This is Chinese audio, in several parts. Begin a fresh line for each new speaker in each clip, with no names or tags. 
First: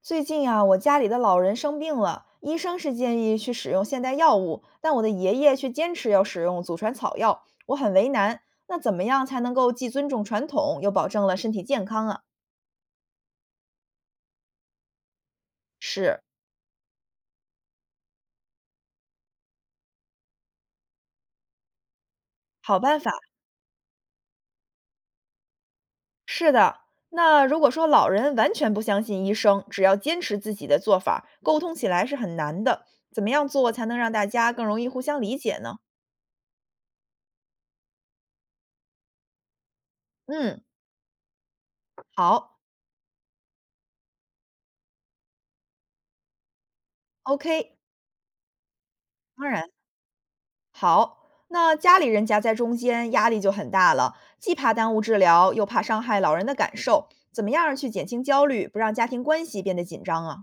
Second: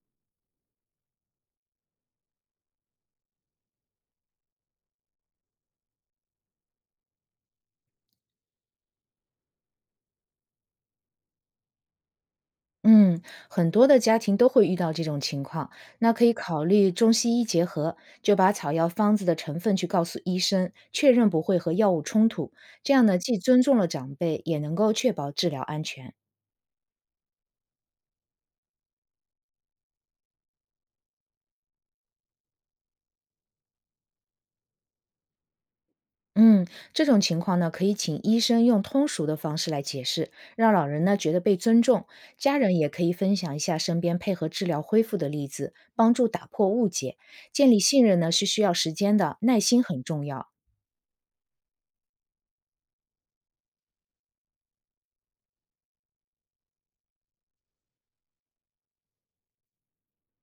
最近啊，我家里的老人生病了，医生是建议去使用现代药物，但我的爷爷却坚持要使用祖传草药，我很为难。那怎么样才能够既尊重传统，又保证了身体健康啊？
嗯，很多的家庭都会遇到这种情况，那
是，
可以考虑中西医结合，就把草药方子的成分去告诉医生，确认不会和药物冲突。
好
这
办
样
法，
呢，既尊重了长辈，也能够确保治疗安全。
是的。那如果说老人完全不相信医生，只要坚持自己的做法，沟通起来是很难的。怎么样做才能让大家更容易互相理解呢？
嗯，这种情况呢，可以请医生用通俗的方式来解释，
嗯，
让老人呢觉得被尊重。家
好
人也可以分享一下身边配合治疗恢复的例子，帮助打破误解。建
，OK，
立信任呢是需要时间的，
当
耐
然。
心很重要。
好，那家里人夹在中间，压力就很大了，既怕耽误治疗，又怕伤害老人的感受，怎么样儿去减轻焦虑，不让家庭关系变得紧张啊？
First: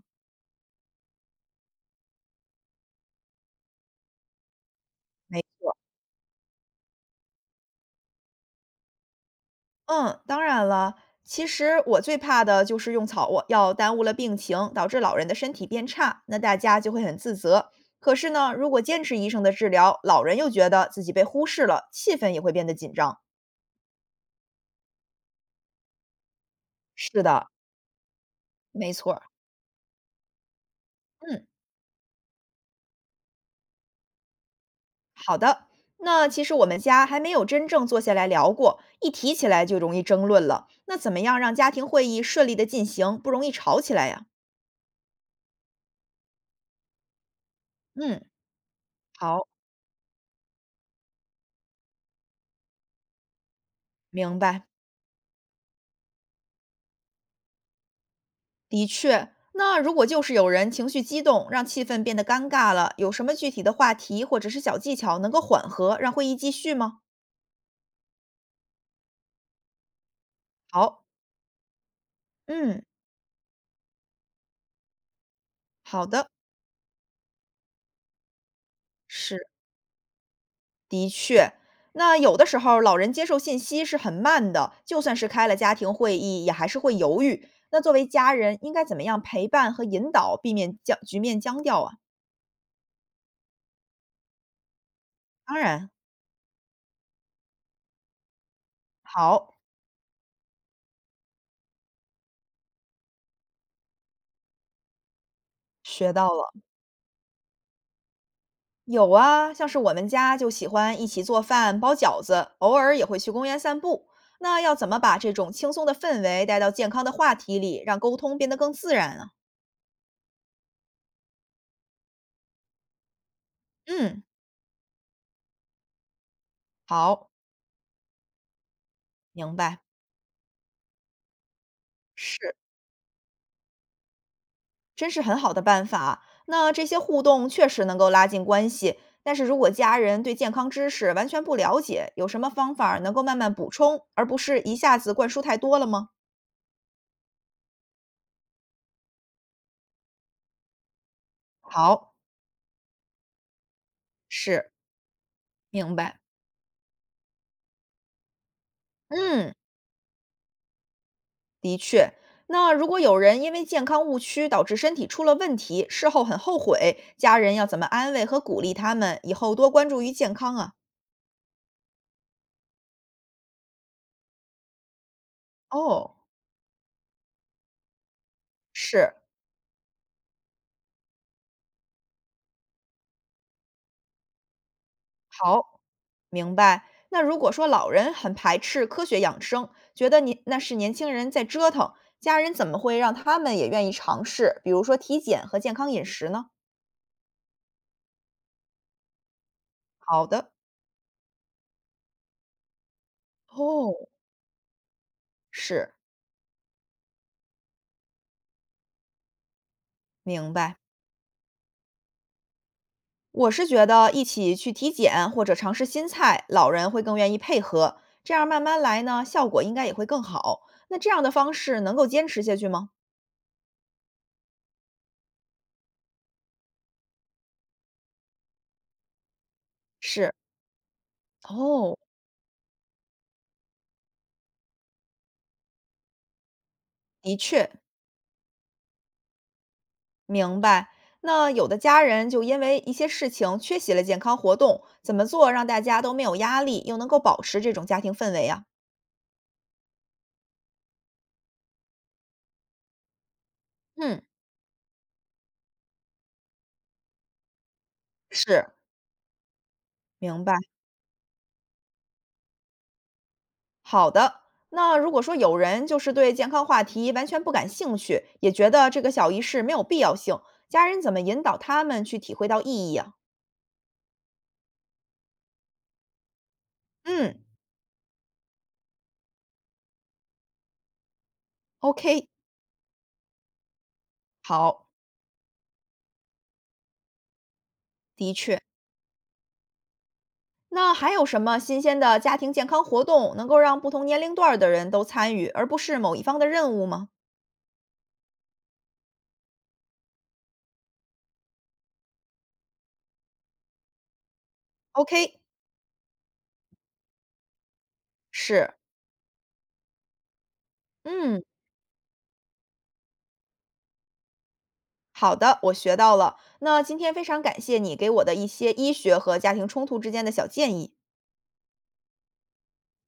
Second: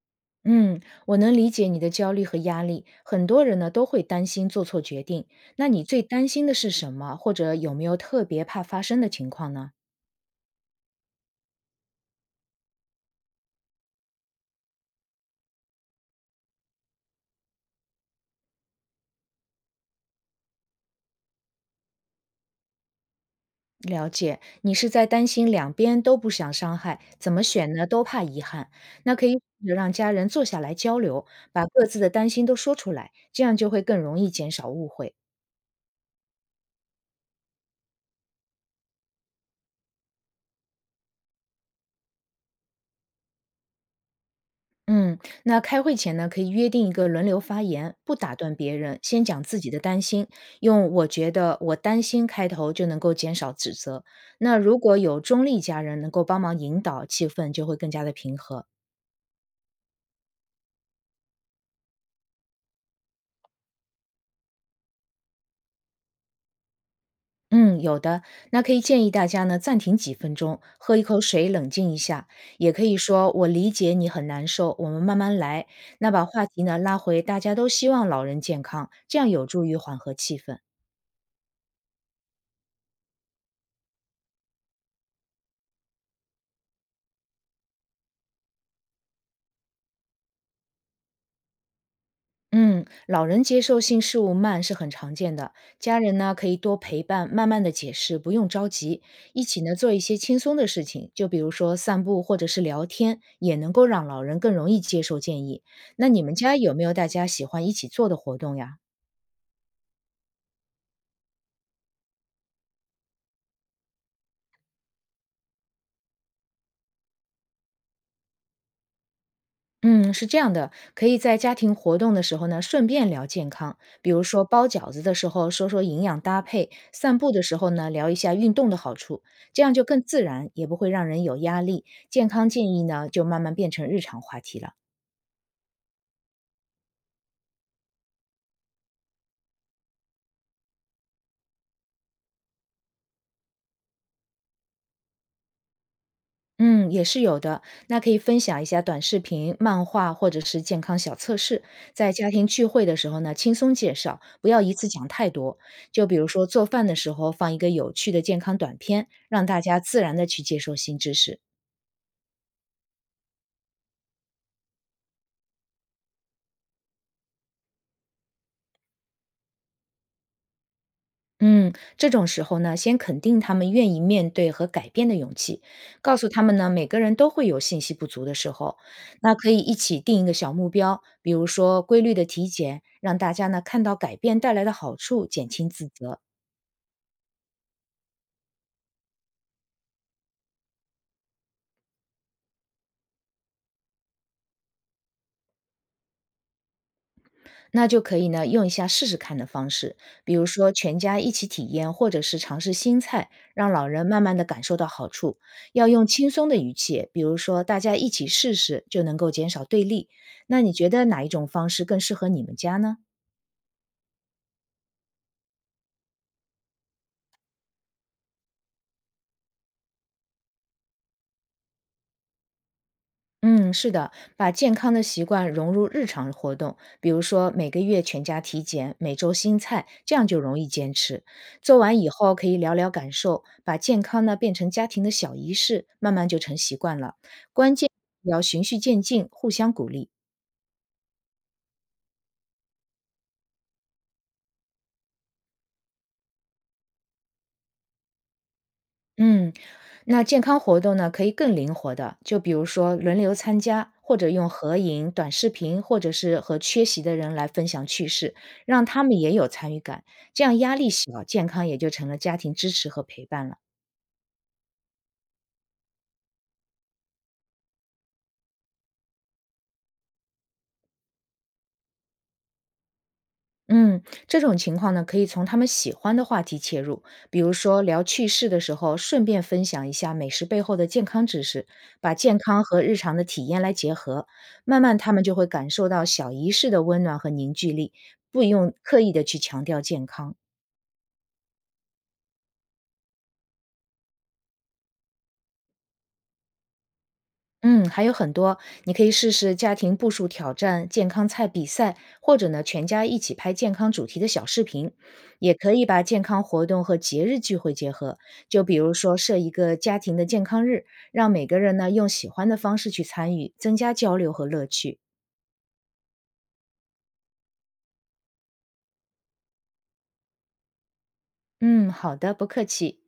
嗯，我能理解你的焦虑和压力。很多人呢都会担心做错决定。
没，
那你最担心的是什么？或者有没有特别怕发生的情况呢？
嗯，当然了，其实我最怕的就是用草药耽误了病情，导致老人的身体变差，那大家就会很自责。可是呢，如果坚持医生的治疗，老人又觉得自己被忽视了，气氛也会变得紧张。
了解，你是在担心两边都不想伤害，
是
怎么
的，
选呢都怕遗憾。
没错
那
儿。
可以试着让家人坐下来交流，
嗯。
把各自的担心都说出来，这样就会更容易减少误会。
好的，那其实我们家还没有真正坐下来聊过，一提起来就容易争论了。那怎么样让家庭会议顺利的进行，不容易吵起来呀？
嗯，那开会前呢，可以约定一个轮流发言，不
嗯，
打断别人，先讲
好，
自己的担心，用“我觉得”“我担心”开头就能够减少指责。
明
那
白。
如果有中立家人能够帮忙引导，气氛就会更加的平和。
的确，那如果就是有人情绪激动，让气氛变得尴尬了，有什么具体的话题或者是小技巧能够缓和，让会议继续吗？
嗯，有的。那可以建议大家呢暂停几分钟，喝一
好，
口水，冷静一下。也
嗯，
可以说“我理解你很难受，我们慢慢来”。
好
那把
的，
话题呢拉回大家都希望老人健康，这样有
是。
助于缓和气氛。
那有的时候老人接受信息是很慢的，就算是开了家庭会议，也还是会犹豫。那作为家人，应该怎么样陪伴和引导，避免僵局面僵掉啊？
嗯，老人接受性事物慢是很常见的，
当然，
家人呢可以多陪伴，慢慢的解释，不用着急，一
好，
起呢做一些轻松的事情，就比如说散步或者是聊天，也能够让老人更容易接受建议。那
学
你
到
们
了。
家有没有大家喜欢一起做的活动呀？
有啊，像是我们家就喜欢一起做饭、包饺子，偶尔也会去公园散步。那要怎么把这种轻松的氛围带到健康的话题里，让沟通变得更自然啊？
嗯，是这样的，可以在家庭活动的时候呢，顺便聊健康，比如
嗯，
说包饺子的时候说说营养搭配，散
好，
步的时候呢聊一下运动的好处，
明
这样
白。
就更自然，也不会让人有压力。健康
是。
建议呢，就慢慢变成日常话题了。
真是很好的办法。那这些互动确实能够拉近关系，但是如果家人对健康知识完全不了解，有什么方法能够慢慢补充，而不是一下子灌输太多了吗？
嗯，也是有的。那可以分享一下短视频、漫画或者是健康小测试，在
好，
家庭聚会的时候呢，轻松介绍，不要
是，
一次讲太多。
明
就比
白。
如说做饭的时候放一个有趣的健康短片，让
嗯，
大家自然的去接受新知识。
的确。那如果有人因为健康误区导致身体出了问题，事后很后悔，家人要怎么安慰和鼓励他们，以后多关注于健康啊？
嗯，这种时候呢，先肯定他们愿意面对和改变的勇气，
哦，
告诉他们呢，每个人都会有信息不足的时候，
是，
那可以一起定一个小目标，比如说规律的体检，让大家呢看到改变带来的好处，减轻
好，
自责。
明白。那如果说老人很排斥科学养生，觉得年那是年轻人在折腾，家人怎么会让他们也愿意尝试，比如说体检和健康饮食呢？
那就可以呢用一下试试看的方式，
好
比如
的，
说全家一起体验，或者是尝试新菜，让老
哦，
人慢慢的感受到好处。要
是，
用轻松的语气，比如说大家一起试试，就能够减少对立。
明
那你
白。
觉得哪一种方式更适合你们家呢？
我是觉得一起去体检或者尝试新菜，老人会更愿意配合，这样慢慢来呢，效果应该也会更好。那这样的方式能够坚持下去吗？
嗯，是的，把健康的习惯融入日常活动，比如说每个月全家体检，每周新菜，这样
是，
就容易坚持。做
哦，
完以后可以聊聊感受，把健康呢变成家庭的小仪式，慢慢就成习惯了。
的确，
关键要循序渐进，互相鼓励。
明白。那有的家人就因为一些事情缺席了健康活动，怎么做让大家都没有压力，又能够保持这种家庭氛围啊？
嗯，那健康活动呢，可以更灵活的，就比如说轮流参加，或
嗯，
者用合影、短视频，或者是和缺席的人来分享趣事，
是，
让他们也有参与感，
明
这
白。
样压力小，健康也就成了家庭支持和陪伴了。
好的。那如果说有人就是对健康话题完全不感兴趣，也觉得这个小仪式没有必要性，家人怎么引导他们去体会到意义啊？
嗯，这种情况呢，可以从他们喜欢的话题切入，
嗯
比如说聊趣事的时候，顺便分享一下美食背后的健康知识，把
，OK，
健康和日常的体验来结合，慢
好，
慢他们就会感受到小仪式的温暖和凝聚力，
的
不
确。
用刻意的去强调健康。
那还有什么新鲜的家庭健康活动能够让不同年龄段儿的人都参与，而不是某一方的任务吗
嗯，还有很多，你可以试试家庭步数挑战、健康菜比赛，或者呢，全家一起拍健康主题的小视频，
？OK，
也可以把健康活动和节日聚会结合。就
是，
比如说设一个家庭的健康日，让
嗯，
每个人呢用喜欢的方式去参与，增加交流和乐趣。
好的，我学到了。那今天非常感谢你给我的一些医学和家庭冲突之间的小建议。
嗯，好的，不客气。